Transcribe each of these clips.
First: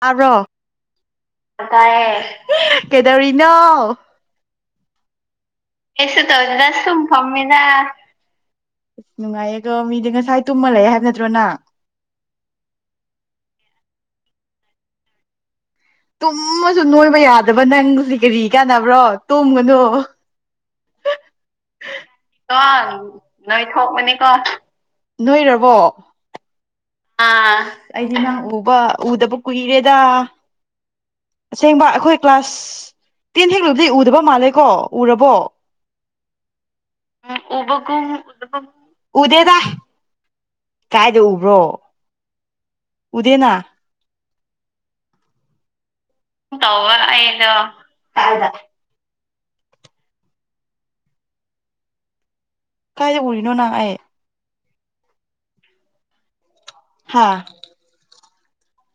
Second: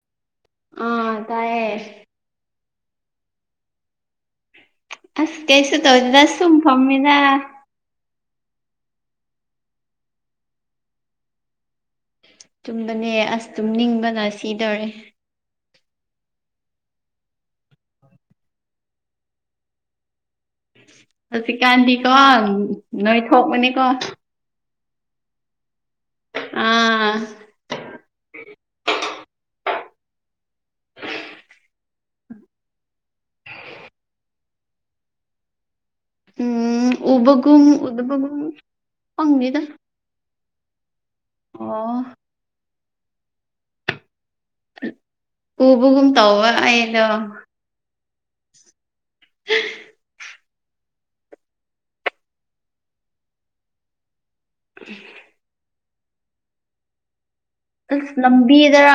ꯇꯥꯕ꯭ꯔꯣ ꯑꯥ ꯇꯥꯏꯌꯦ ꯇꯥꯢꯌꯦ ꯀꯩꯗꯧꯔꯤꯅꯣ ꯑꯁ ꯀꯩꯁꯨ ꯇꯧꯗꯦꯗ ꯁꯨꯝ ꯐꯝꯃꯦꯗ ꯑꯁ ꯅꯨꯡꯉꯥꯏꯌꯦꯀꯣ ꯃꯤꯗꯤ ꯉꯁꯥꯏ ꯇꯨꯝꯃ ꯂꯩꯑꯦ ꯍꯥꯏꯕ ꯅꯠꯇ꯭ꯔꯣ ꯅꯪ ꯇꯨꯝꯕꯅꯦ ꯑꯁ ꯇꯨꯝ ꯅꯤꯡꯕꯅ ꯁꯤꯗꯧꯔꯦ ꯇꯨꯝꯃꯁꯨ ꯅꯣꯏꯕ ꯌꯥꯗꯕ ꯅꯪꯁꯦ ꯀꯔꯤ ꯀꯥꯟꯅꯕ꯭ꯔꯣ ꯇꯨꯝꯒꯅꯣ ꯍꯧꯖꯤꯛꯀꯥꯟꯗꯤꯀꯣ ꯀꯣ ꯅꯣꯏ ꯊꯣꯛꯄꯅꯤꯀꯣ ꯅꯣꯏꯊꯣꯛꯄꯅꯤ ꯀꯣ ꯅꯣꯏꯔꯕꯣ ꯑꯥ ꯑ ꯑꯩꯗꯤ ꯅꯪ ꯎꯕ ꯎꯗꯕ ꯀꯨꯏꯔꯦꯗ ꯑꯁꯦꯡꯕ ꯑꯩꯈꯣꯏ ꯀ꯭ꯂꯥꯁ ꯇꯦꯟ ꯍꯦꯛ ꯂꯣꯢꯕꯗꯩ ꯎꯗꯕ ꯃꯥꯜꯂꯦꯀꯣ ꯎꯔꯕꯣ ꯎ ꯎꯝ ꯎꯕ ꯎꯕꯒꯨꯝ ꯎꯗꯕꯒꯨꯝ ꯎꯗꯦꯗ ꯈꯪꯗꯦꯗ ꯀꯥꯏꯗ ꯎꯕ꯭ꯔꯣ ꯑꯣ ꯎꯗꯦꯅꯥ ꯎꯕꯒꯨꯝ ꯇꯧꯑꯦ ꯑꯩꯗꯣ ꯀꯥꯏ ꯎꯔꯤꯅꯣ ꯅꯪ ꯑꯩ ꯍꯝꯝ ꯍꯥꯥ ꯑꯁ ꯂꯝꯕꯤꯗꯔ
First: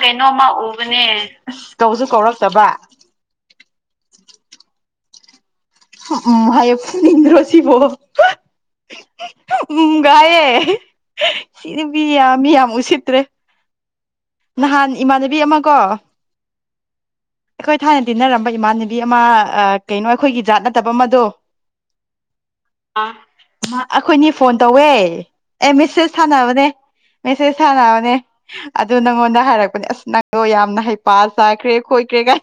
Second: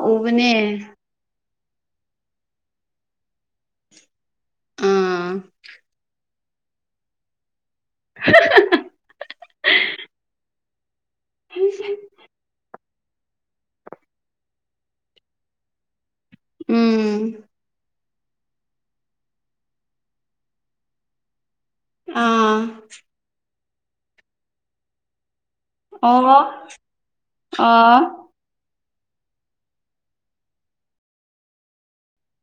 ꯀꯩꯅꯣꯝꯃ ꯎꯕꯅꯦ ꯑꯁ ꯀꯧꯁꯨ ꯀꯧꯔꯛꯇꯕ ꯎꯝ ꯑꯝ ꯍꯥꯢꯌꯦ ꯐꯨꯅꯤꯡꯗ꯭ꯔꯣ ꯁꯤꯕꯣ ꯑꯝꯒ ꯍꯥꯢꯑꯦ ꯁꯤ ꯅꯨꯄꯤꯗꯤ ꯌꯥꯝ ꯃꯤ ꯌꯥꯝ ꯎꯁꯤꯠ ꯭ꯇꯔꯦ ꯅꯍꯥꯟ ꯏꯃꯥꯟꯅꯕꯤ ꯑꯃ ꯀꯣ ꯎꯝ ꯑꯩꯈꯣꯏ ꯊꯥꯏꯅ ꯇꯤꯟꯅꯔꯝꯕ ꯏꯃꯥꯟꯅꯕꯤ ꯑꯃ ꯀꯩꯅꯣ ꯑꯩꯈꯣꯏꯒꯤ ꯖꯥꯠ ꯅꯠꯇꯕ ꯑꯃꯗꯣ ꯑꯥ ꯑꯥ ꯑꯩꯈꯣꯏꯅꯤ ꯐꯣꯟ ꯇꯧꯋꯦ ꯑꯦ ꯃꯦꯁꯦꯖ ꯑꯣ ꯊꯥꯟꯅꯕꯅꯦ ꯃꯦꯁꯦꯖ ꯑꯣ ꯊꯥꯟꯅꯕꯅꯦ ꯑꯗꯨ ꯅꯪꯉꯣꯟꯗ ꯍꯥꯏꯔꯛꯄꯅꯦ ꯑꯁ ꯅꯪꯗꯣ ꯌꯥꯝꯅ ꯍꯩꯄꯥ ꯆꯥꯈ꯭ꯔꯦ ꯑꯩꯈꯣꯏ ꯀꯦꯒ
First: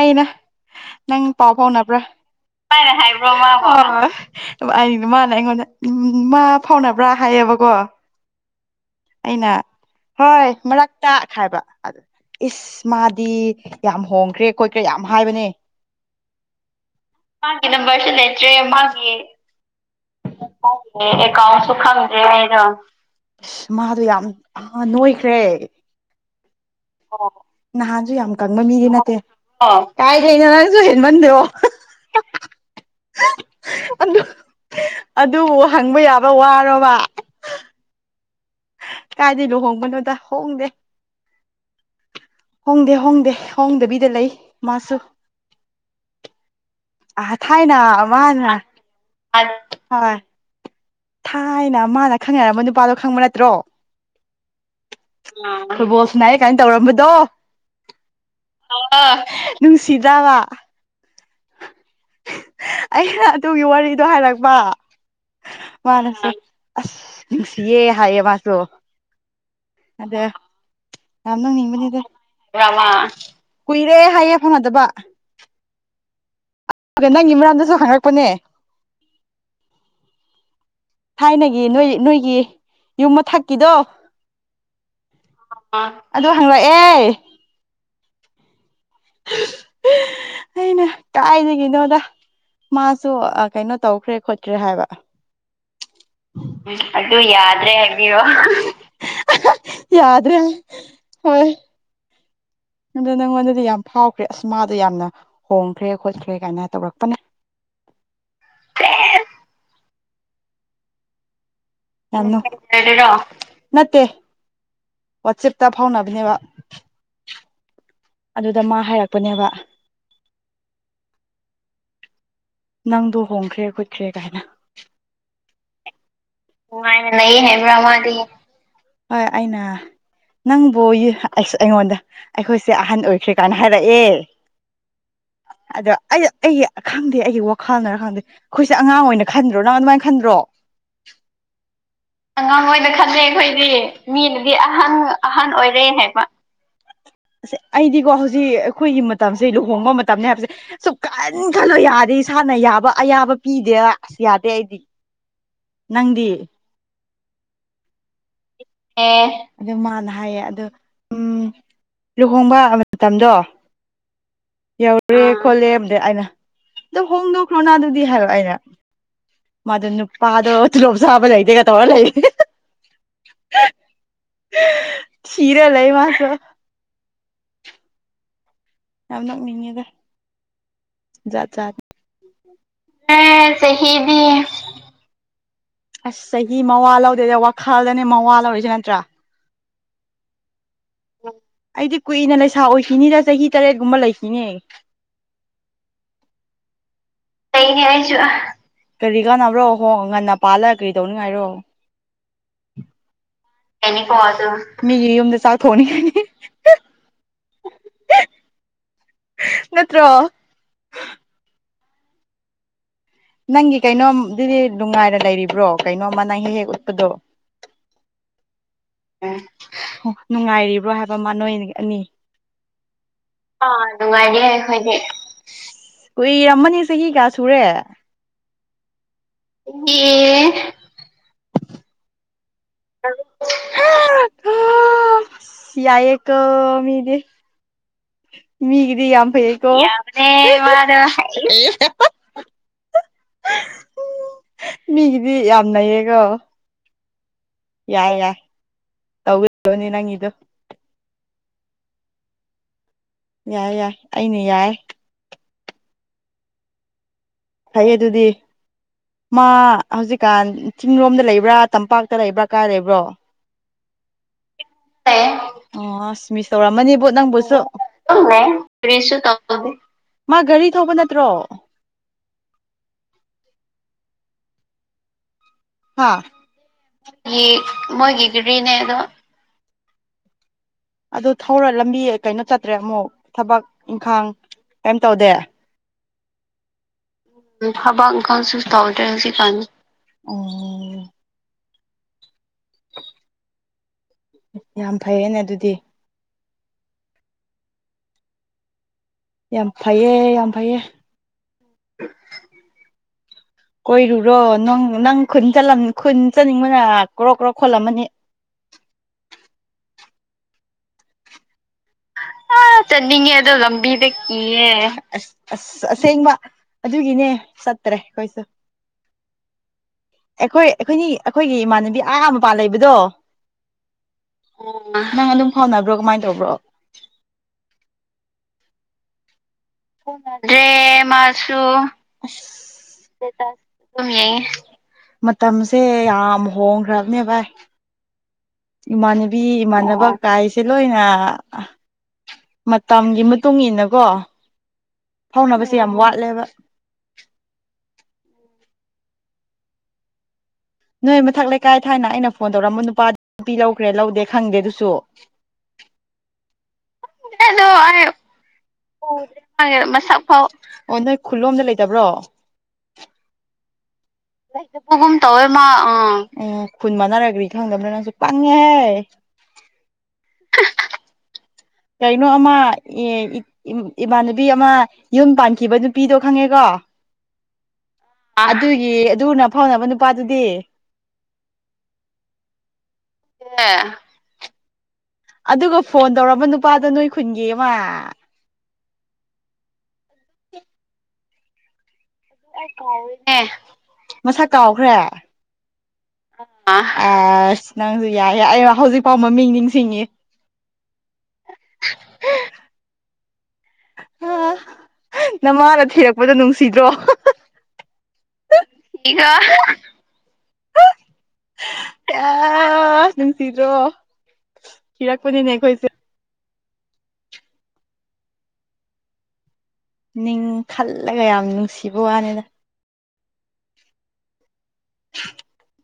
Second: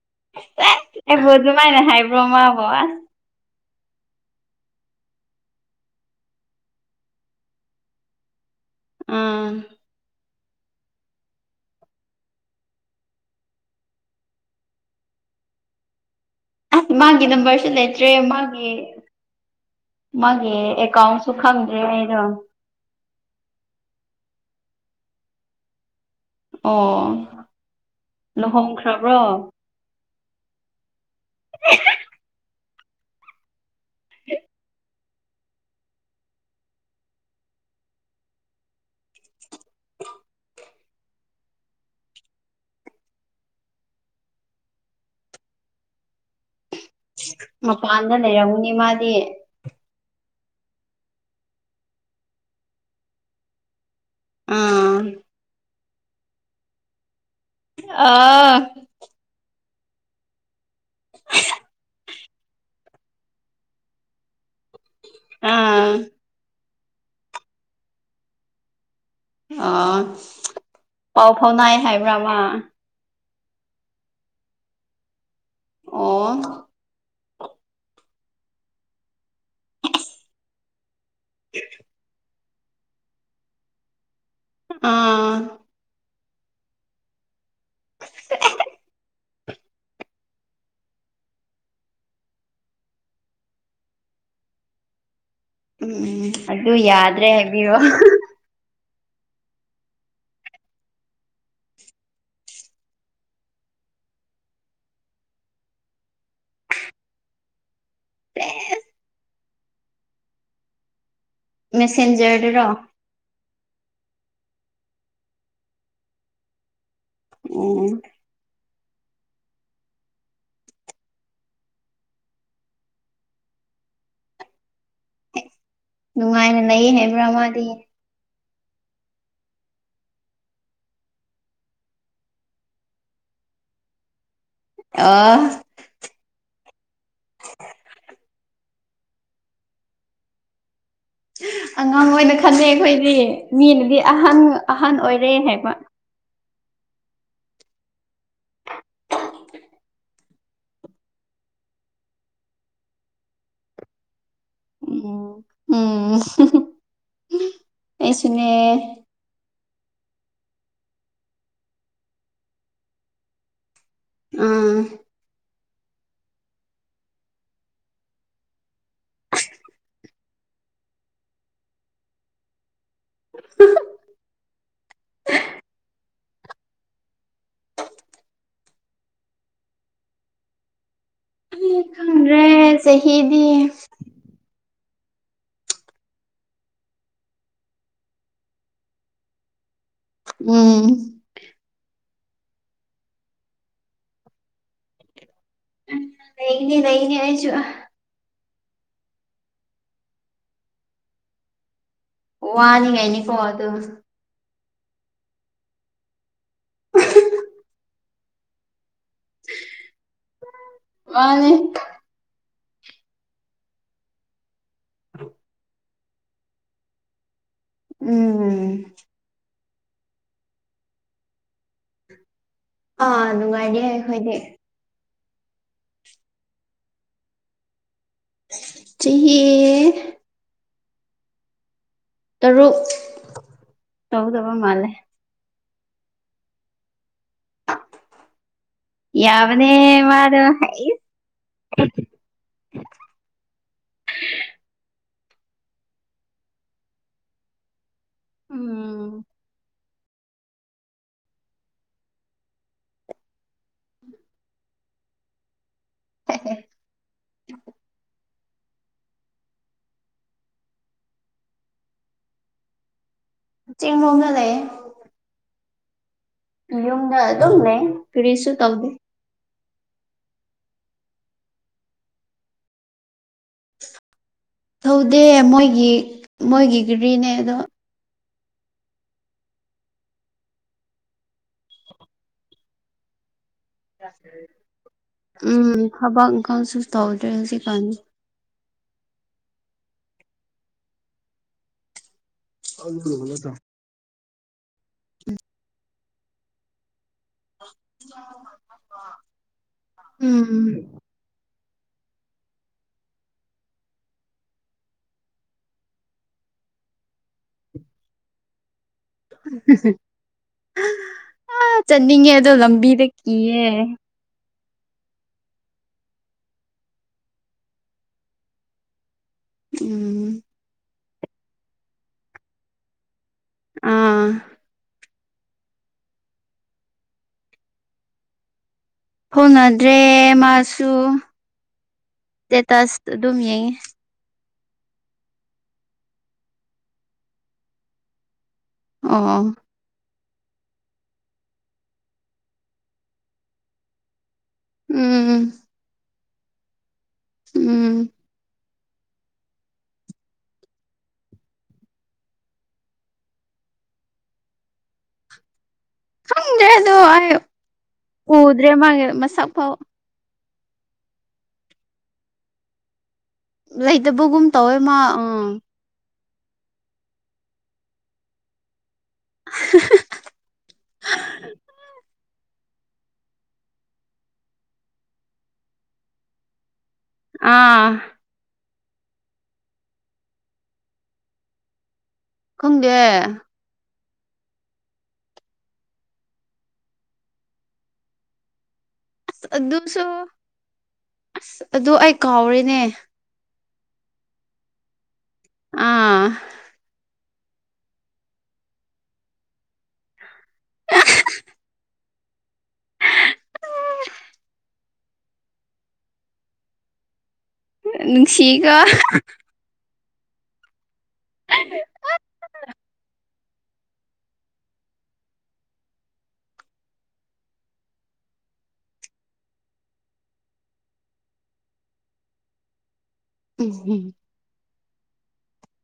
ꯑꯩꯅ ꯅꯪ ꯑꯩꯕꯨ ꯄꯥꯎ ꯑꯗꯨꯃꯥꯏꯅ ꯐꯥꯎꯅꯕ꯭ꯔꯥ ꯍꯥꯏꯕ꯭ꯔꯣ ꯃꯥꯕꯣ ꯑꯁ [unintelligible] ꯑ ꯑꯩ ꯃꯥꯅ ꯑꯩꯉꯣꯟꯗ ꯃꯥ ꯐꯥꯎꯅꯕ꯭ꯔꯥ ꯍꯥꯏꯌꯦꯕꯀꯣ ꯑꯥ ꯑꯩꯅ ꯍꯣꯏ ꯃꯔꯛꯇ ꯍꯥꯏꯕ ꯑꯗꯨ ꯏꯁ ꯃꯥꯗꯤ ꯌꯥꯝ ꯍꯣꯡꯈ꯭ꯔꯦ ꯈꯣꯠꯈ꯭ꯔꯦ ꯌꯥꯝ ꯍꯥꯏꯕꯅꯦ ꯃꯥꯒꯤ ꯅꯝꯕꯔꯁꯨ ꯂꯩꯇ꯭ꯔꯦ ꯃꯥꯒꯤ ꯑꯦꯀꯥꯎꯟꯁꯨ ꯈꯪꯗ꯭ꯔꯦ ꯑꯩꯗꯣ ꯑꯁ ꯃꯥꯗꯣ ꯌꯥꯝ ꯅꯣꯏꯈ꯭ꯔꯦ ꯑꯣ ꯅꯍꯥꯟꯁꯨ ꯌꯥꯝ ꯀꯪꯕ ꯃꯤꯗꯤ ꯅꯠꯇꯦ ꯂꯨꯍꯣꯡꯈ꯭ꯔꯕ꯭ꯔꯣ ꯀꯥꯏꯗꯩꯅꯣ ꯅꯪꯁꯨ ꯍꯦꯟꯃꯟꯗ꯭ꯔꯣ ꯑꯗꯨ ꯑꯗꯨꯕꯨ ꯍꯪꯕ ꯌꯥꯕ ꯋꯥꯔꯣꯔꯕ ꯀꯥꯏꯗ ꯂꯨꯍꯣꯡꯕꯅꯣꯗ ꯍꯣꯡꯗꯦ ꯍꯣꯡꯗꯦ ꯍꯣꯡꯗꯦ ꯍꯣꯡꯗꯕꯤꯗ ꯂꯩ ꯃꯥꯁꯨ ꯑ ꯊꯥꯏꯅ ꯃꯄꯥꯟꯗ ꯃꯥꯅ ꯂꯩꯔꯝꯒꯅꯤ ꯃꯥꯗꯤ ꯍꯣꯏ ꯊꯥꯏꯅ ꯃꯥꯅ ꯈꯪꯅꯔꯝꯕ ꯅꯨꯄꯥꯗꯣ ꯈꯪꯕ ꯅꯠꯇ꯭ꯔꯣ ꯑꯥ ꯅꯩꯑꯦ ꯀꯥꯏꯅ ꯇꯧꯔꯝꯕꯗꯣ ꯑꯥ ꯅꯨꯡꯁꯤꯗ꯭ꯔꯥꯕ ꯑꯩꯅ ꯑꯗꯨꯒꯤ ꯋꯥꯔꯤꯗꯣ ꯍꯥꯏꯔꯛꯄ ꯑꯥ ꯃꯥꯅꯁꯨ ꯑꯁ ꯅꯨꯡꯁꯤꯌꯦ ꯍꯥꯏꯌꯦ ꯃꯥꯁꯨ ꯑꯥ ꯑꯗ ꯄꯥꯎ ꯌꯥꯝ ꯐꯥꯎꯅꯥꯏ ꯅꯣꯛꯅꯤꯡꯕꯅꯤꯗ ꯍꯥꯏꯕ꯭ꯔꯥ ꯃꯥ ꯕ꯭ꯔꯃꯥ ꯀꯨꯏꯔꯦ ꯍꯥꯏꯌꯦ ꯐꯥꯎꯅꯗꯕ ꯑꯣ ꯑꯗꯨꯒ ꯅꯪꯒꯤ ꯃꯔꯔꯝꯗꯁꯨ ꯍꯪꯪꯂꯛꯄꯅꯦ ꯊꯥꯏꯅꯒꯤ ꯅꯣꯏ ꯅꯣꯏꯒꯤ ꯌꯨꯝ ꯃꯊꯛꯀꯤꯗꯣ ꯑꯥ ꯑ ꯑꯗꯨ ꯍꯪꯪꯂꯛꯑꯦ [unintelligible] ꯑꯩꯅ ꯀꯥꯏꯗꯩꯅꯣꯗ ꯃꯥꯁꯨ ꯀꯩꯅꯣ ꯇꯧꯈ꯭ꯔꯦ ꯈꯣꯠꯈ꯭ꯔꯦ ꯍꯥꯏꯕ ꯑꯗꯨ ꯌꯥꯗ꯭ꯔꯦ ꯍꯥꯏꯕꯤꯔꯣ ꯌꯥꯗ꯭ꯔꯦ ꯍꯣꯏ ꯑ ꯅꯪꯉꯣꯟꯗꯗꯤ ꯌꯥꯝ ꯐꯥꯎꯈ꯭ꯔꯦ ꯑꯁ ꯃꯥꯗꯣ ꯌꯥꯝꯅ ꯍꯣꯡꯈ꯭ꯔꯦ ꯈꯣꯠꯈ꯭ꯔꯦ ꯀꯥꯏꯅ ꯇꯧꯔꯛꯄꯅꯦ ꯑꯦ ꯌꯥꯝ ꯃꯦꯁꯦꯟꯖꯔꯗꯨꯔꯣ [unintelligible] ꯅꯠꯇꯦ ꯋꯥꯆꯦꯞꯇ ꯐꯥꯎꯅꯕꯅꯦꯕ ꯎꯝ ꯑꯗꯨꯗ ꯃꯥ ꯍꯥꯏꯔꯛꯄꯅꯦꯕ ꯅꯪꯗꯣ ꯍꯣꯡꯈ꯭ꯔꯦ ꯈꯣꯠꯈ꯭ꯔꯦ ꯀꯥꯏꯅ ꯅꯨꯡꯉꯥꯏꯅ ꯂꯩꯌꯦꯕ꯭ꯔꯥ ꯃꯥꯗꯤ ꯍꯣꯏ ꯑꯩꯅ ꯅꯪꯕꯨ ꯑꯁ ꯑꯩꯉꯣꯟꯗ ꯑꯩꯈꯣꯏꯁꯦ ꯑꯍꯟ ꯑꯣꯏꯈ꯭ꯔꯦ ꯀꯥꯏꯅ ꯍꯥꯏꯔꯛꯑꯦ ꯑꯥ ꯑꯗ ꯑꯩ ꯑꯩꯒꯤ ꯈꯪꯗꯦ ꯑꯩꯒꯤ ꯋꯥꯈꯜꯅꯔ ꯈꯪꯗꯦ ꯑꯩꯈꯣꯏꯁꯦ ꯑꯉꯥꯡ ꯑꯣꯏꯅ ꯈꯟꯗ꯭ꯔꯣ ꯅꯪ ꯑꯗꯨꯃꯥꯏꯅ ꯈꯟꯗ꯭ꯔꯣ ꯑꯉꯥꯡ ꯑꯣꯏꯅ ꯑꯉꯥꯡ ꯈꯜꯂꯦ ꯑꯣꯏꯅ ꯑꯩꯈꯣꯏꯗꯤ ꯈꯟꯂꯩ ꯑꯩꯈꯣꯏꯗꯤ ꯃꯤꯅꯗꯤ ꯑꯍꯟ ꯃꯤꯅꯗꯤ ꯑꯍꯟ ꯑꯣꯏꯔꯦ ꯑꯍꯟ ꯍꯥꯏꯕ ꯑꯣꯏꯔꯦ ꯍꯥꯏꯕ ꯑꯁ ꯑꯩꯗꯤꯀꯣ ꯍꯧꯖꯤꯛ ꯑꯩꯈꯣꯏꯒꯤ ꯃꯇꯝꯁꯦ ꯂꯨꯍꯣꯡꯕ ꯃꯇꯝꯅꯦ ꯍꯥꯏꯕꯁꯦ ꯁꯨ ꯀꯟ ꯈꯜꯂꯣ ꯌꯥꯗꯦ ꯏꯁꯥꯅ ꯌꯥꯕ ꯑꯌꯥꯕ ꯄꯤꯗꯦ ꯌꯥꯗꯦ ꯑꯩꯗꯤ ꯅꯪꯗꯤ ꯑꯦꯁꯨꯅꯦ ꯑꯦ ꯑꯗꯨ ꯃꯥꯅ ꯍꯥꯏꯌꯦ ꯑꯗꯣ ꯎꯝ ꯂꯨꯍꯣꯡꯕ ꯃꯇꯝꯗꯣ ꯎꯝ ꯌꯎꯔꯦ ꯈꯣꯠꯂꯦ ꯑꯩꯅ ꯅꯪ ꯍꯣꯡꯗꯣꯛꯈ꯭ꯔꯣꯅꯥꯗꯨꯗꯤ ꯍꯥꯏꯕ ꯑꯩꯅ ꯃꯗꯨ ꯅꯨꯄꯥ ꯑꯗꯣ ꯇꯣꯂꯣꯞꯆꯥꯕ ꯂꯩꯇꯦꯅ ꯇꯧ ꯂꯩꯔꯦ ꯊꯝꯃꯒ ꯂꯩꯕꯅꯤ ꯃꯥꯁꯨ ꯌꯥꯝ ꯅꯣꯛꯅꯤꯡꯉꯤꯗ ꯖꯥꯠ ꯖꯥꯠꯅꯤ ꯈꯪꯗ꯭ꯔꯦ ꯆꯍꯤꯗꯤ ꯑꯦ ꯆꯍꯤꯗꯤ ꯑꯁ ꯆꯍꯤ ꯃꯋꯥ ꯂꯧꯗꯦꯗ ꯋꯥꯈꯜꯗꯅꯦ ꯃꯋꯥ ꯂꯧꯔꯤꯁꯦ ꯅꯠꯇ꯭ꯔꯥ ꯎꯝ ꯑꯩꯗꯤ ꯀꯨꯏꯅ ꯂꯩꯁꯥ ꯑꯣꯏꯈꯤꯅꯤꯗ ꯆꯍꯤ ꯇꯔꯦꯠꯀꯨꯝꯕ ꯂꯩꯈꯤꯅꯤ ꯂꯩꯒꯅꯤ ꯂꯩꯒꯅꯤ ꯑꯩꯁꯨ ꯂꯩꯅꯦ ꯑꯩꯁꯨ ꯀꯔꯤ ꯀꯥꯟꯅꯕ꯭ꯔꯣ ꯍꯣꯉꯒ ꯄꯥꯜꯂꯒ ꯀꯔꯤ ꯇꯧꯅꯤꯡꯉꯥꯏꯔꯣ ꯋꯥꯅꯤꯉꯥꯏꯅꯤ ꯃꯤꯒꯤ ꯌꯨꯝꯗ ꯆꯥꯛ ꯊꯣꯡꯅꯤꯡꯉꯥꯏꯅꯤ ꯅꯠꯇ꯭ꯔꯣ ꯃꯥꯅꯤ ꯅꯪꯒꯤ ꯀꯩꯅꯣꯝꯗꯨꯗꯤ ꯅꯨꯡꯉꯥꯏꯔ ꯂꯩꯔꯤꯕ꯭ꯔꯣ ꯀꯩꯅꯣꯝꯃ ꯅꯪ ꯍꯦꯛ ꯍꯦꯛ ꯎꯠꯄꯗꯣ ꯎꯝ ꯎꯝ ꯑꯦ ꯅꯨꯡꯉꯥꯏꯔꯤꯕ꯭ꯔꯣ ꯍꯥꯏꯕ ꯃꯥ ꯅꯣꯏ ꯑꯅꯤ ꯑꯥ ꯅꯨꯡꯉꯥꯏꯔꯦ ꯑꯥ ꯑꯩꯈꯣꯏꯗꯤ ꯅꯨꯡꯉꯥꯏꯔꯤꯌꯦ ꯑꯩꯈꯣꯏꯗꯤ ꯀꯨꯏꯔꯝꯃꯅꯤ ꯆꯍꯤ ꯀꯌꯥ ꯁꯨꯔꯦ ꯆꯍꯤ ꯆꯍꯤ ꯇꯔꯨꯛ ꯇꯧꯗꯧꯕ ꯃꯥꯜꯂꯦ ꯑꯁ ꯌꯥꯏꯌꯦꯀꯣ ꯃꯤꯗꯤ ꯃꯤꯒꯤꯗꯤ ꯌꯥꯝ ꯐꯩꯌꯦꯀꯣ ꯌꯥꯕꯅꯦ ꯃꯥꯗꯣ ꯌꯥꯕꯅꯦ ꯍꯩꯁ ꯃꯥꯗꯣ ꯍꯩ ꯍ ꯃꯤꯒꯤꯗꯤ ꯌꯥꯝ ꯅꯩꯌꯦꯒꯣ ꯌꯥꯏ ꯌꯥꯏ ꯎꯝ ꯇꯧꯏ ꯂꯣꯅꯤ ꯅꯪꯒꯤꯗꯨ ꯌꯥꯏ ꯌꯥꯏ ꯑꯩꯅ ꯌꯥꯏ ꯍꯦ ꯍꯦ ꯐꯩꯌꯦ ꯑꯗꯨꯗꯤ ꯃꯥ ꯍꯧꯖꯤꯛꯀꯥꯟ ꯆꯤꯡꯔꯣꯝꯗ ꯂꯩꯕ꯭ꯔꯥ ꯇꯝꯄꯥꯛꯇ ꯂꯩꯕ꯭ꯔꯥ ꯀꯥꯏ ꯂꯩꯕ꯭ꯔꯣ ꯆꯦꯡꯔꯣꯝꯗ ꯂꯩꯌꯦ ꯑꯣ ꯑꯁ ꯃꯤꯁ ꯇꯧꯔꯝꯃꯅꯤꯕꯨ ꯌꯨꯝꯗ ꯑꯗꯨꯝ ꯅꯪꯕꯨꯁꯨ ꯂꯩ ꯌꯦ ꯀꯔꯤꯁꯨ ꯇꯧꯗꯦ ꯀ꯭ꯔꯤꯁꯨ ꯇꯧ ꯇꯧꯗꯦ ꯃꯥ ꯒꯔꯤ ꯊꯧꯕ ꯅꯠꯇ꯭ꯔꯣ ꯊꯧꯗꯦ ꯃꯣꯏꯒꯤ ꯍꯥ ꯃꯣꯏꯒꯤ ꯒꯔꯤꯅꯦ ꯃꯣꯏꯒꯤ ꯑꯗꯣ ꯃꯣꯏꯒꯤ ꯒꯔꯤꯅꯦ ꯑꯗꯣ ꯑꯗꯨ ꯊꯧꯔ ꯂꯝꯕꯤ ꯀꯩꯅꯣ ꯆꯠꯇ꯭ꯔꯦ ꯑꯃꯨꯛ ꯊꯕꯛ ꯏꯪꯈꯥꯡ ꯀꯩꯝ ꯇꯧꯗꯦ ꯎꯝ ꯊꯕꯛ ꯏꯪꯈꯥꯡꯁꯨ ꯇꯧꯗ꯭ꯔꯦ ꯎꯝ ꯍꯧꯖꯤꯛꯀꯥꯟꯗꯤ ꯊꯕꯛ ꯏꯪꯈꯥꯡꯁꯨ ꯇꯧꯗ꯭ꯔꯦ ꯍꯧꯖꯤꯛꯀꯥꯟ ꯑꯣ [unintelligible] ꯌꯥꯝ ꯐꯩꯌꯦꯅꯦ ꯑꯗꯨꯗꯤ [inaudible] ꯌꯥꯝ ꯐꯩꯌꯦ ꯌꯥꯝ ꯎꯝ ꯐꯩꯌꯦ [inaudible] ꯀꯣꯏꯔꯨꯔꯣ ꯅꯣꯡ ꯅꯪ ꯈꯨꯟ ꯆꯂꯝ ꯈꯨꯟ ꯆꯠꯅꯤꯡꯕꯅ ꯀ꯭ꯔꯣꯛ ꯀ꯭ꯔꯣꯛ ꯈꯣꯠꯂꯝꯃꯅꯤ ꯏꯍꯤ ꯍꯤ ꯑꯥ ꯆꯠꯅꯤꯡꯉꯦ ꯑꯗꯣ ꯂꯝꯕꯤꯗꯤ ꯀꯤꯌꯦ ꯑꯦ ꯑꯁ ꯑꯁ ꯑꯁꯦꯡꯕ ꯑꯗꯨꯒꯤꯅꯦ ꯆꯠꯇꯔꯦ ꯑꯩꯈꯣꯏꯁꯨ ꯎꯝ ꯑꯩꯈꯣꯏ ꯑꯩꯈꯣꯏꯅꯤ ꯑꯩꯈꯣꯏꯒꯤ ꯏꯃꯥꯟꯅꯕꯤ ꯑꯥ ꯃꯄꯥꯥꯟ ꯂꯩꯕꯗꯣ ꯑꯥ ꯅꯪ ꯑꯗꯨꯝ ꯐꯥꯎꯅꯕ꯭ꯔꯣ ꯀꯃꯥꯏꯟ ꯇꯧꯕ꯭ꯔꯣ ꯐꯥꯎꯅꯗ꯭ꯔꯦ ꯐꯥꯎꯅꯗꯦ ꯃꯥꯁꯨ ꯃꯥꯁꯨ ꯑꯗꯨꯝ ꯁ꯭ꯇꯦꯇꯁ ꯌꯦꯡꯉꯦ ꯑꯗꯨꯝ ꯌꯦꯡꯉꯤ ꯃꯇꯝꯁꯦ ꯌꯥꯝ ꯍꯣꯡꯈ꯭ꯔꯕꯅꯦ ꯚꯥꯏ ꯏꯃꯥꯟꯅꯕꯤ ꯑꯣ ꯏꯃꯥꯟꯅꯕ ꯀꯥꯏꯁꯦ ꯂꯣꯏꯅ ꯃꯇꯝꯒꯤ ꯃꯇꯨꯡ ꯏꯟꯅꯀꯣ ꯎꯝ ꯐꯥꯎꯅꯕꯁꯦ ꯌꯥꯝ ꯋꯥꯠꯂꯦꯕ ꯎꯝ ꯅꯣꯏ ꯃꯊꯛ ꯂꯩꯀꯥꯏ ꯊꯥꯏꯅ ꯑꯩꯅ ꯐꯣꯟ ꯇꯧꯔꯛꯝꯕ ꯅꯨꯄꯥ ꯅꯨꯄꯤ ꯂꯧꯈ꯭ꯔꯦ ꯂꯧꯗꯦ ꯈꯪꯗꯦ ꯑꯗꯨꯁꯨ ꯈꯪꯗ꯭ꯔꯦ ꯑꯗꯣ ꯑꯩ ꯈꯪꯗꯦ ꯑꯗꯣ ꯎꯗ꯭ꯔꯦ ꯃꯥꯒꯤ ꯃꯁꯛ ꯐꯥꯎ ꯑꯩ ꯃꯁꯛꯐꯥꯎ ꯑꯣ ꯅꯣꯏ ꯈꯨꯜꯂꯣꯝꯗ ꯂꯩꯇꯕ꯭ꯔꯣ ꯂꯩ ꯂꯩꯇꯕꯒꯨꯝ ꯇꯧꯌꯦ ꯃꯥ ꯑꯥ ꯎꯝ ꯈꯨꯟ ꯃꯥꯟꯅꯔꯒ꯭ꯔꯤ ꯈꯪꯗꯕꯅꯣ ꯅꯪꯁꯨ ꯄꯪꯉꯦꯍꯦ ꯍꯤ ꯍꯤ ꯀꯩꯅꯣ ꯑꯃ ꯑꯦ ꯏ ꯏꯃꯥꯟꯅꯕꯤ ꯑꯃ ꯌꯨꯝ ꯄꯥꯟꯈꯤꯕ ꯅꯨꯄꯤꯗꯣ ꯈꯪꯉꯦꯀꯣ ꯑꯥ ꯑꯗꯨꯒꯤ ꯑꯗꯨꯅ ꯐꯥꯎꯅꯕ ꯅꯨꯄꯥꯗꯨꯗꯤ ꯈꯪꯗꯦ ꯑꯗꯨꯒ ꯐꯣꯟ ꯇꯧꯔꯝꯕ ꯅꯨꯄꯥꯗꯣ ꯅꯣꯏ ꯈꯨꯟꯒꯤꯃꯥ ꯑꯁ ꯑꯗꯨꯁꯨ ꯑꯁ ꯑꯗꯨ ꯑꯩ ꯑꯩ ꯀꯥꯎꯔꯦꯅꯦ ꯀꯥꯎꯏꯅꯦ ꯃꯁꯥꯛ ꯀꯥꯎꯈ꯭ꯔꯦ ꯑ ꯑꯥ ꯑ ꯑꯁ ꯅꯪꯁꯨ ꯌꯥꯏ ꯑꯩ ꯍꯧꯖꯤꯛꯐꯥꯎ ꯃꯃꯤꯡ ꯅꯤꯡꯁꯤꯡꯉꯤ ꯅꯃꯥꯅ ꯊꯤꯔꯛꯄꯗꯣ ꯅꯨꯡꯁꯤꯗ꯭ꯔꯣ ꯅꯨꯡꯁꯤꯀꯣ ꯑꯥ ꯁꯤꯗꯔꯣ ꯀꯤꯔꯛꯄꯅꯤꯅꯦ ꯑꯩꯈꯣꯏꯁꯨ ꯅꯤꯡ ꯈꯜꯂꯒ ꯌꯥꯝ ꯅꯨꯡꯁꯤꯕ ꯋꯥꯅꯤꯗ ꯎꯝ ꯎꯝ [inaudible]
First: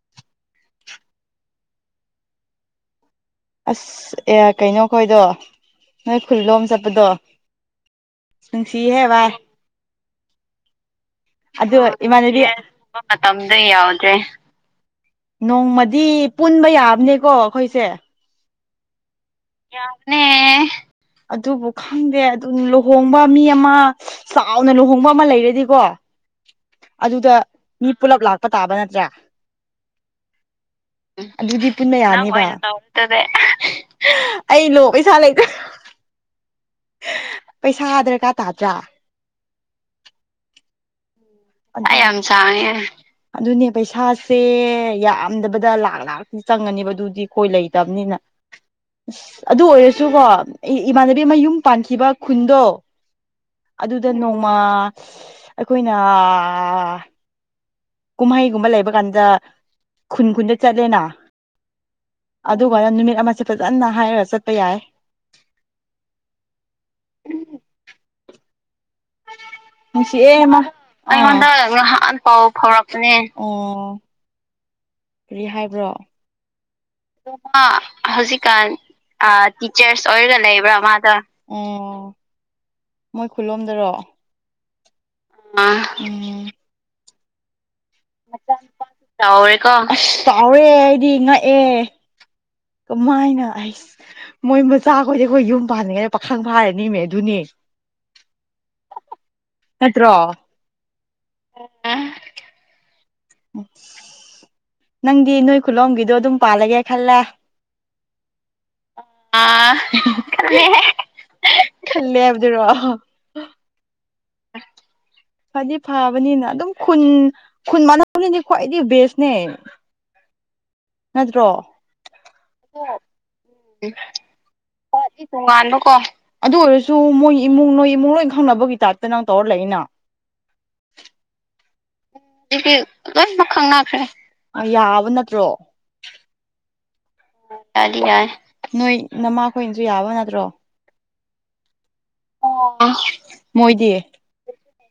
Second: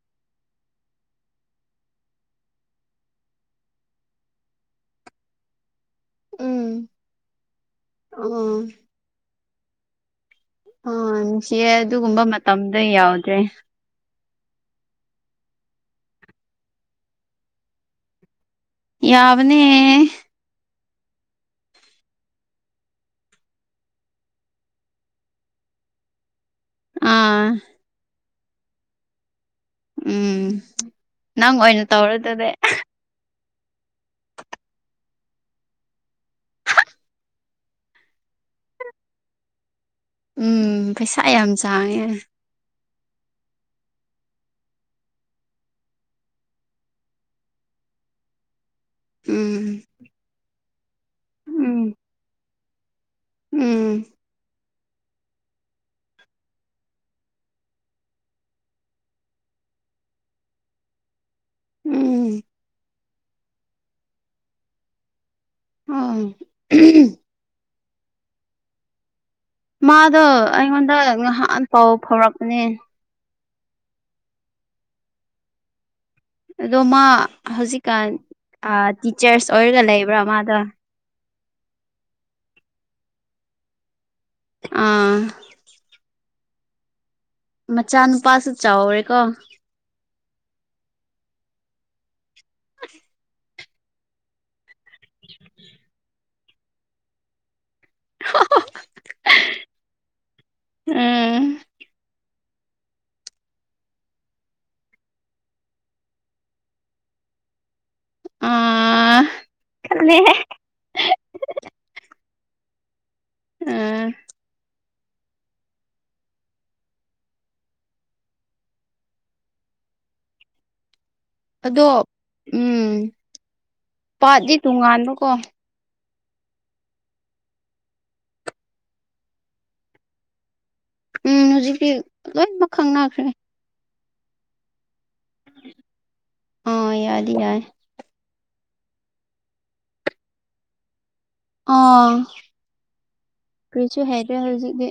ꯑꯁ ꯑꯦ ꯀꯩꯅꯣ ꯈꯣꯏꯗꯣ ꯅꯣꯏ ꯈꯨꯜꯂꯣꯝ ꯎꯝ ꯆꯠꯄꯗꯣ ꯑꯣ ꯅꯨꯡꯁꯤꯍꯦ ꯚꯥꯏ ꯑꯥ ꯅꯨꯡꯁꯤꯌꯦ ꯑꯗꯨ ꯑꯗꯨꯒꯨꯝꯕ ꯏꯃꯥꯟꯅꯕꯤ ꯃꯇꯝꯗꯣ [inaudible] ꯌꯥꯎꯗ꯭ꯔꯦ ꯃꯇꯝꯗ ꯌꯥꯎꯗ꯭ꯔꯦ ꯅꯣꯡꯃꯗꯤ ꯄꯨꯟꯕ ꯌꯥꯕꯅꯦꯀꯣ ꯑꯩꯈꯣꯏꯁꯦ ꯌꯥꯕꯅꯦ ꯌꯥꯕꯅꯦ ꯑꯗꯨꯕꯨ ꯈꯪꯗꯦ ꯑꯗꯨ ꯂꯨꯍꯣꯡꯕ ꯃꯤ ꯑꯃ ꯆꯥꯎꯅ ꯂꯨꯍꯣꯡꯕ ꯑꯃ ꯂꯩꯔꯗꯤꯀꯣ ꯑꯗꯨꯗ ꯑꯥ ꯃꯤ ꯄꯨꯂꯞ ꯂꯥꯛꯄ ꯇꯥꯕ ꯅꯠꯇ꯭ꯔ ꯎꯝ ꯅꯪ ꯑꯗꯨꯗꯤ ꯑꯣꯏꯅ ꯄꯨꯟꯕ ꯇꯧꯔ ꯌꯥꯅꯤꯅ ꯑꯗꯨꯗꯤ [unintelligible] ꯑꯩ ꯂꯣ ꯄꯩꯁꯥ ꯂꯩꯇꯕ ꯄꯩꯁꯥ ꯍꯥ ꯗ꯭ꯔꯀꯥ ꯇꯥꯗ꯭ꯔꯥ ꯎꯝ ꯄꯩꯁꯥ ꯌꯥꯝ ꯆꯥꯡꯉꯦ [unintelligible] ꯑꯗꯨꯅꯦ ꯄꯩꯁꯥꯁꯦ ꯌꯥꯝꯗꯕꯗ ꯂꯥꯛ ꯂꯥꯛꯇꯤ ꯆꯪꯉꯅꯤꯕ ꯑꯗꯨꯗꯤ ꯀꯣꯏ ꯂꯩꯇꯕꯅꯤꯅ [inaudible] ꯑꯁ ꯑꯗꯨ ꯎꯝ ꯑꯣꯏꯔꯁꯨ ꯀꯣ ꯏꯃꯥꯟꯅꯕꯤ ꯑꯃ ꯌꯨꯝ ꯎꯝ ꯄꯥꯟꯈꯤꯕ ꯈꯨꯟꯗꯣ ꯎꯝ ꯑꯗꯨꯗ ꯅꯣꯡꯃ ꯑꯩꯈꯣꯏꯅ ꯀꯨꯝꯍꯩꯒꯨꯝꯕ ꯂꯩꯕ ꯀꯥꯟꯗ ꯈꯨꯟ ꯈꯨꯟꯗ ꯆꯠꯂꯦꯅ ꯎꯝ ꯑꯗꯨꯒꯅ ꯅꯨꯃꯤꯠ ꯑꯃꯁꯦ ꯐꯖꯅ ꯍꯥꯏꯔꯒ ꯆꯠꯄ ꯌꯥꯏ ꯑꯥ ꯃꯥꯗꯣ ꯅꯨꯡꯁꯤꯑꯦ ꯑꯃ ꯑꯩꯉꯣꯟꯗ ꯉꯍꯥꯟ ꯄꯥꯎ ꯉꯍꯥꯟ ꯄꯥꯎ ꯐꯥꯎꯔꯛꯄꯅꯦ ꯑꯣ ꯀꯔꯤ ꯍꯥꯏꯕ꯭ꯔꯣ ꯑꯗꯣ ꯃꯥ ꯑ ꯍꯧꯖꯤꯛꯀꯥꯟ ꯍꯧꯖꯤꯛꯀꯥꯟ ꯑꯥ ꯑꯥ ꯇꯤꯆꯔꯁ ꯑꯣꯏꯔꯒ ꯇꯤꯆꯔꯁ ꯂꯩꯕ꯭ꯔꯥ ꯑꯣꯏꯔꯒ ꯃꯥꯗꯣ ꯂꯩꯕ꯭ꯔꯥ ꯃꯥꯗ ꯑꯣ ꯃꯣꯏ ꯈꯨꯜꯂꯣꯝꯗꯔꯣ ꯑꯥ ꯑꯥ ꯎꯝ ꯃꯆꯥꯅꯨꯄꯥꯁꯨ [unintelligible] ꯆꯥꯎꯔꯦꯀꯣ ꯆꯥꯎꯔꯦꯀꯣ ꯑꯁ ꯆꯥꯎꯔꯦ ꯑꯩꯗꯤ ꯉꯛꯑꯦ ꯀꯃꯥꯏꯅ ꯑꯩꯁ ꯃꯣꯏ ꯃꯆ ꯆꯥꯈꯣꯏꯗꯤ ꯑꯩꯈꯣꯏ ꯌꯨꯝ ꯄꯥꯅꯤꯡꯉꯦꯅ ꯄꯥꯈꯪ ꯐꯥꯔꯅꯤꯃꯦ ꯑꯗꯨꯅꯦ [unintelligible] ꯅꯠꯇ꯭ꯔꯣ ꯎꯝ ꯅꯪꯗꯤ ꯅꯣꯏ ꯈꯨꯂꯣꯝꯒꯤꯗꯣ ꯑꯗꯨꯝ ꯄꯥꯜꯂꯒꯦ ꯈꯜꯂꯦ ꯑꯥ ꯑꯥ ꯈꯜꯂꯦꯍꯦ ꯈꯜꯂꯦꯕ ꯗꯨꯔꯣ ꯎꯝ [inaudible] ꯐꯗꯤ ꯐꯕꯅꯤꯅ ꯑꯗꯨꯝ ꯈꯨꯟ ꯈꯨꯟ ꯃꯅꯥꯎꯅꯤꯗꯤ ꯈ꯭ꯋꯥꯏꯗꯤ ꯕꯦꯁꯅꯦ ꯅꯠꯇ꯭ꯔꯣ ꯑꯗꯣ ꯎꯝ ꯎ ꯄꯥꯠꯗꯤ ꯍꯣꯏ ꯏ ꯇꯣꯉꯥꯟꯕꯀꯣ ꯇꯣꯡꯉꯥꯟꯕꯀꯣ ꯑꯗꯨ ꯑꯣꯏꯔꯁꯨ ꯃꯣꯏ ꯏꯃꯨꯡ ꯅꯣꯏ ꯏꯃꯨꯡ ꯂꯣꯏ ꯈꯪꯅꯕꯒꯤ ꯇꯥꯏꯞꯇ ꯅꯪ ꯇꯧꯔꯂꯩꯅ ꯎꯝ ꯍꯧꯖꯤꯛꯇꯤ ꯂꯣꯏꯅꯃꯛ ꯑꯗꯨꯗꯤ ꯈꯪꯅꯈ꯭ꯔꯦ ꯂꯣꯏꯃꯛ ꯈꯪꯅꯈ꯭ꯔꯦ ꯑ ꯌꯥꯕ ꯅꯠꯇ꯭ꯔꯣ ꯑꯥ ꯌꯥꯗꯤ ꯌꯥꯏ ꯌꯥꯗꯤ ꯌꯥꯏ ꯅꯣꯏ ꯅꯃꯥꯈꯣꯏꯅꯁꯨ ꯌꯥꯕ ꯅꯠꯇ꯭ꯔꯣ ꯑꯥ ꯃꯣꯏꯗꯤ ꯀꯔꯤꯁꯨ ꯍꯩꯇ꯭ꯔꯦ ꯍꯧꯖꯤꯛꯇꯤ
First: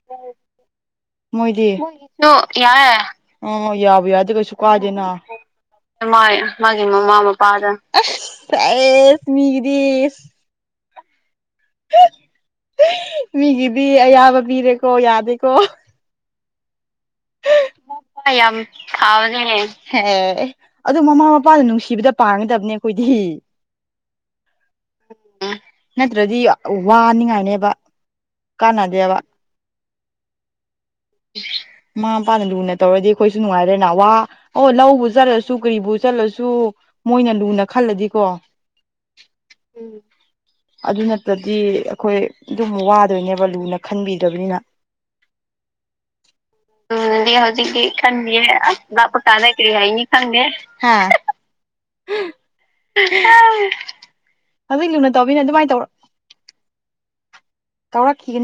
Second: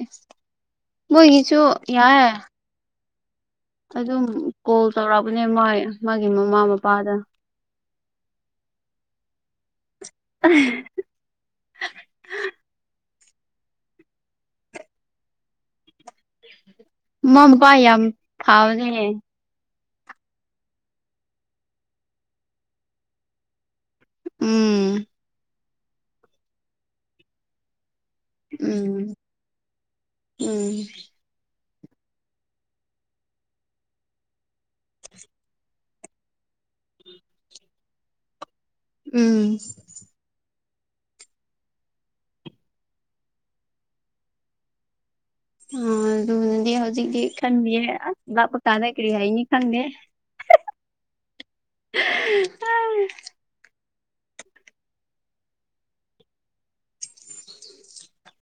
ꯃꯣꯏꯒꯤꯁꯨ ꯃꯣꯏꯗꯤ ꯃꯣꯏꯒꯤꯗꯨ ꯌꯥꯏ ꯌꯥꯑꯦ ꯑꯣ ꯌꯥꯕꯨ ꯑꯗꯨꯝ ꯌꯥꯔꯗꯤ ꯀꯩꯁꯨ ꯀꯣꯜ ꯀꯥꯏꯗꯦꯅꯥ ꯇꯧꯔꯛꯄꯅꯦ ꯃꯣꯏ ꯃꯥꯒꯤ ꯃꯃꯥ ꯃꯥꯒꯤ ꯃꯄꯥꯗ ꯃꯃꯥ ꯃꯄꯥꯗ ꯑꯩꯁ ꯇꯩꯁ ꯃꯤꯒꯤꯗꯤ ꯑꯍꯤ ꯃꯤꯒꯤꯗꯤ ꯑꯌꯥꯕ ꯄꯤꯔꯦꯀꯣ ꯌꯥꯗꯦꯀꯣ ꯃꯃꯥ ꯃꯄꯥ ꯌꯥꯝ ꯍ ꯌꯥꯝ ꯐꯕꯅꯦ ꯑꯦ ꯑꯗꯣ ꯃꯃꯥ ꯃꯄꯥꯅ ꯅꯨꯡꯁꯤꯕꯗ ꯄꯥꯡꯒꯗꯕꯅꯦ ꯑꯩꯈꯣꯏꯗꯤ ꯎꯝ ꯅꯠꯇ꯭ꯔꯗꯤ ꯋꯥꯅꯤꯡꯉꯥꯏꯅꯦꯕ ꯎꯝ ꯀꯥꯟꯅꯗꯦꯕ ꯎꯝ ꯃꯥ ꯃꯄꯥꯅ ꯂꯨꯅ ꯇꯧꯔꯗꯤ ꯑꯈꯣꯏꯁꯨ ꯅꯨꯡꯉꯥꯏꯔꯦꯅ ꯋꯥ ꯑꯣ ꯂꯧꯕꯨ ꯆꯠꯂꯖꯨ ꯀꯔꯤꯕꯨ ꯆꯠꯂꯖꯨ ꯎ ꯃꯣꯏꯅ ꯂꯨꯅ ꯈꯜꯂꯗꯤꯀꯣ ꯎꯝ ꯎꯝ ꯑꯗꯨ ꯅꯠꯇ꯭ꯔꯗꯤ ꯑꯈꯣꯏ ꯑꯗꯨꯝ ꯋꯥꯗꯣꯏꯅꯦꯕ ꯂꯨꯅ ꯈꯟꯕꯤꯗꯕꯅꯤꯅ ꯎꯝ ꯑꯗꯨꯅꯤ ꯍꯥꯟꯅꯗꯤ ꯍꯧꯖꯤꯛꯇꯤ ꯈꯟꯗꯤꯌꯦ ꯀꯥꯟꯗ ꯀꯔꯤ ꯍꯥꯏꯅꯤ ꯂꯥꯞꯄꯀꯥꯟꯗ ꯀꯔꯤ ꯈꯪꯗꯦ ꯍꯥꯏꯅꯤ ꯈꯪꯗꯦ ꯍꯥ ꯍꯝ ꯍꯥ ꯍꯧꯖꯤꯛ ꯂꯨꯅ ꯇꯧꯕꯤꯅ ꯑꯗꯨꯃꯥꯏ ꯇꯧꯔꯣ ꯇꯧꯔꯛꯈꯤꯒꯅꯤ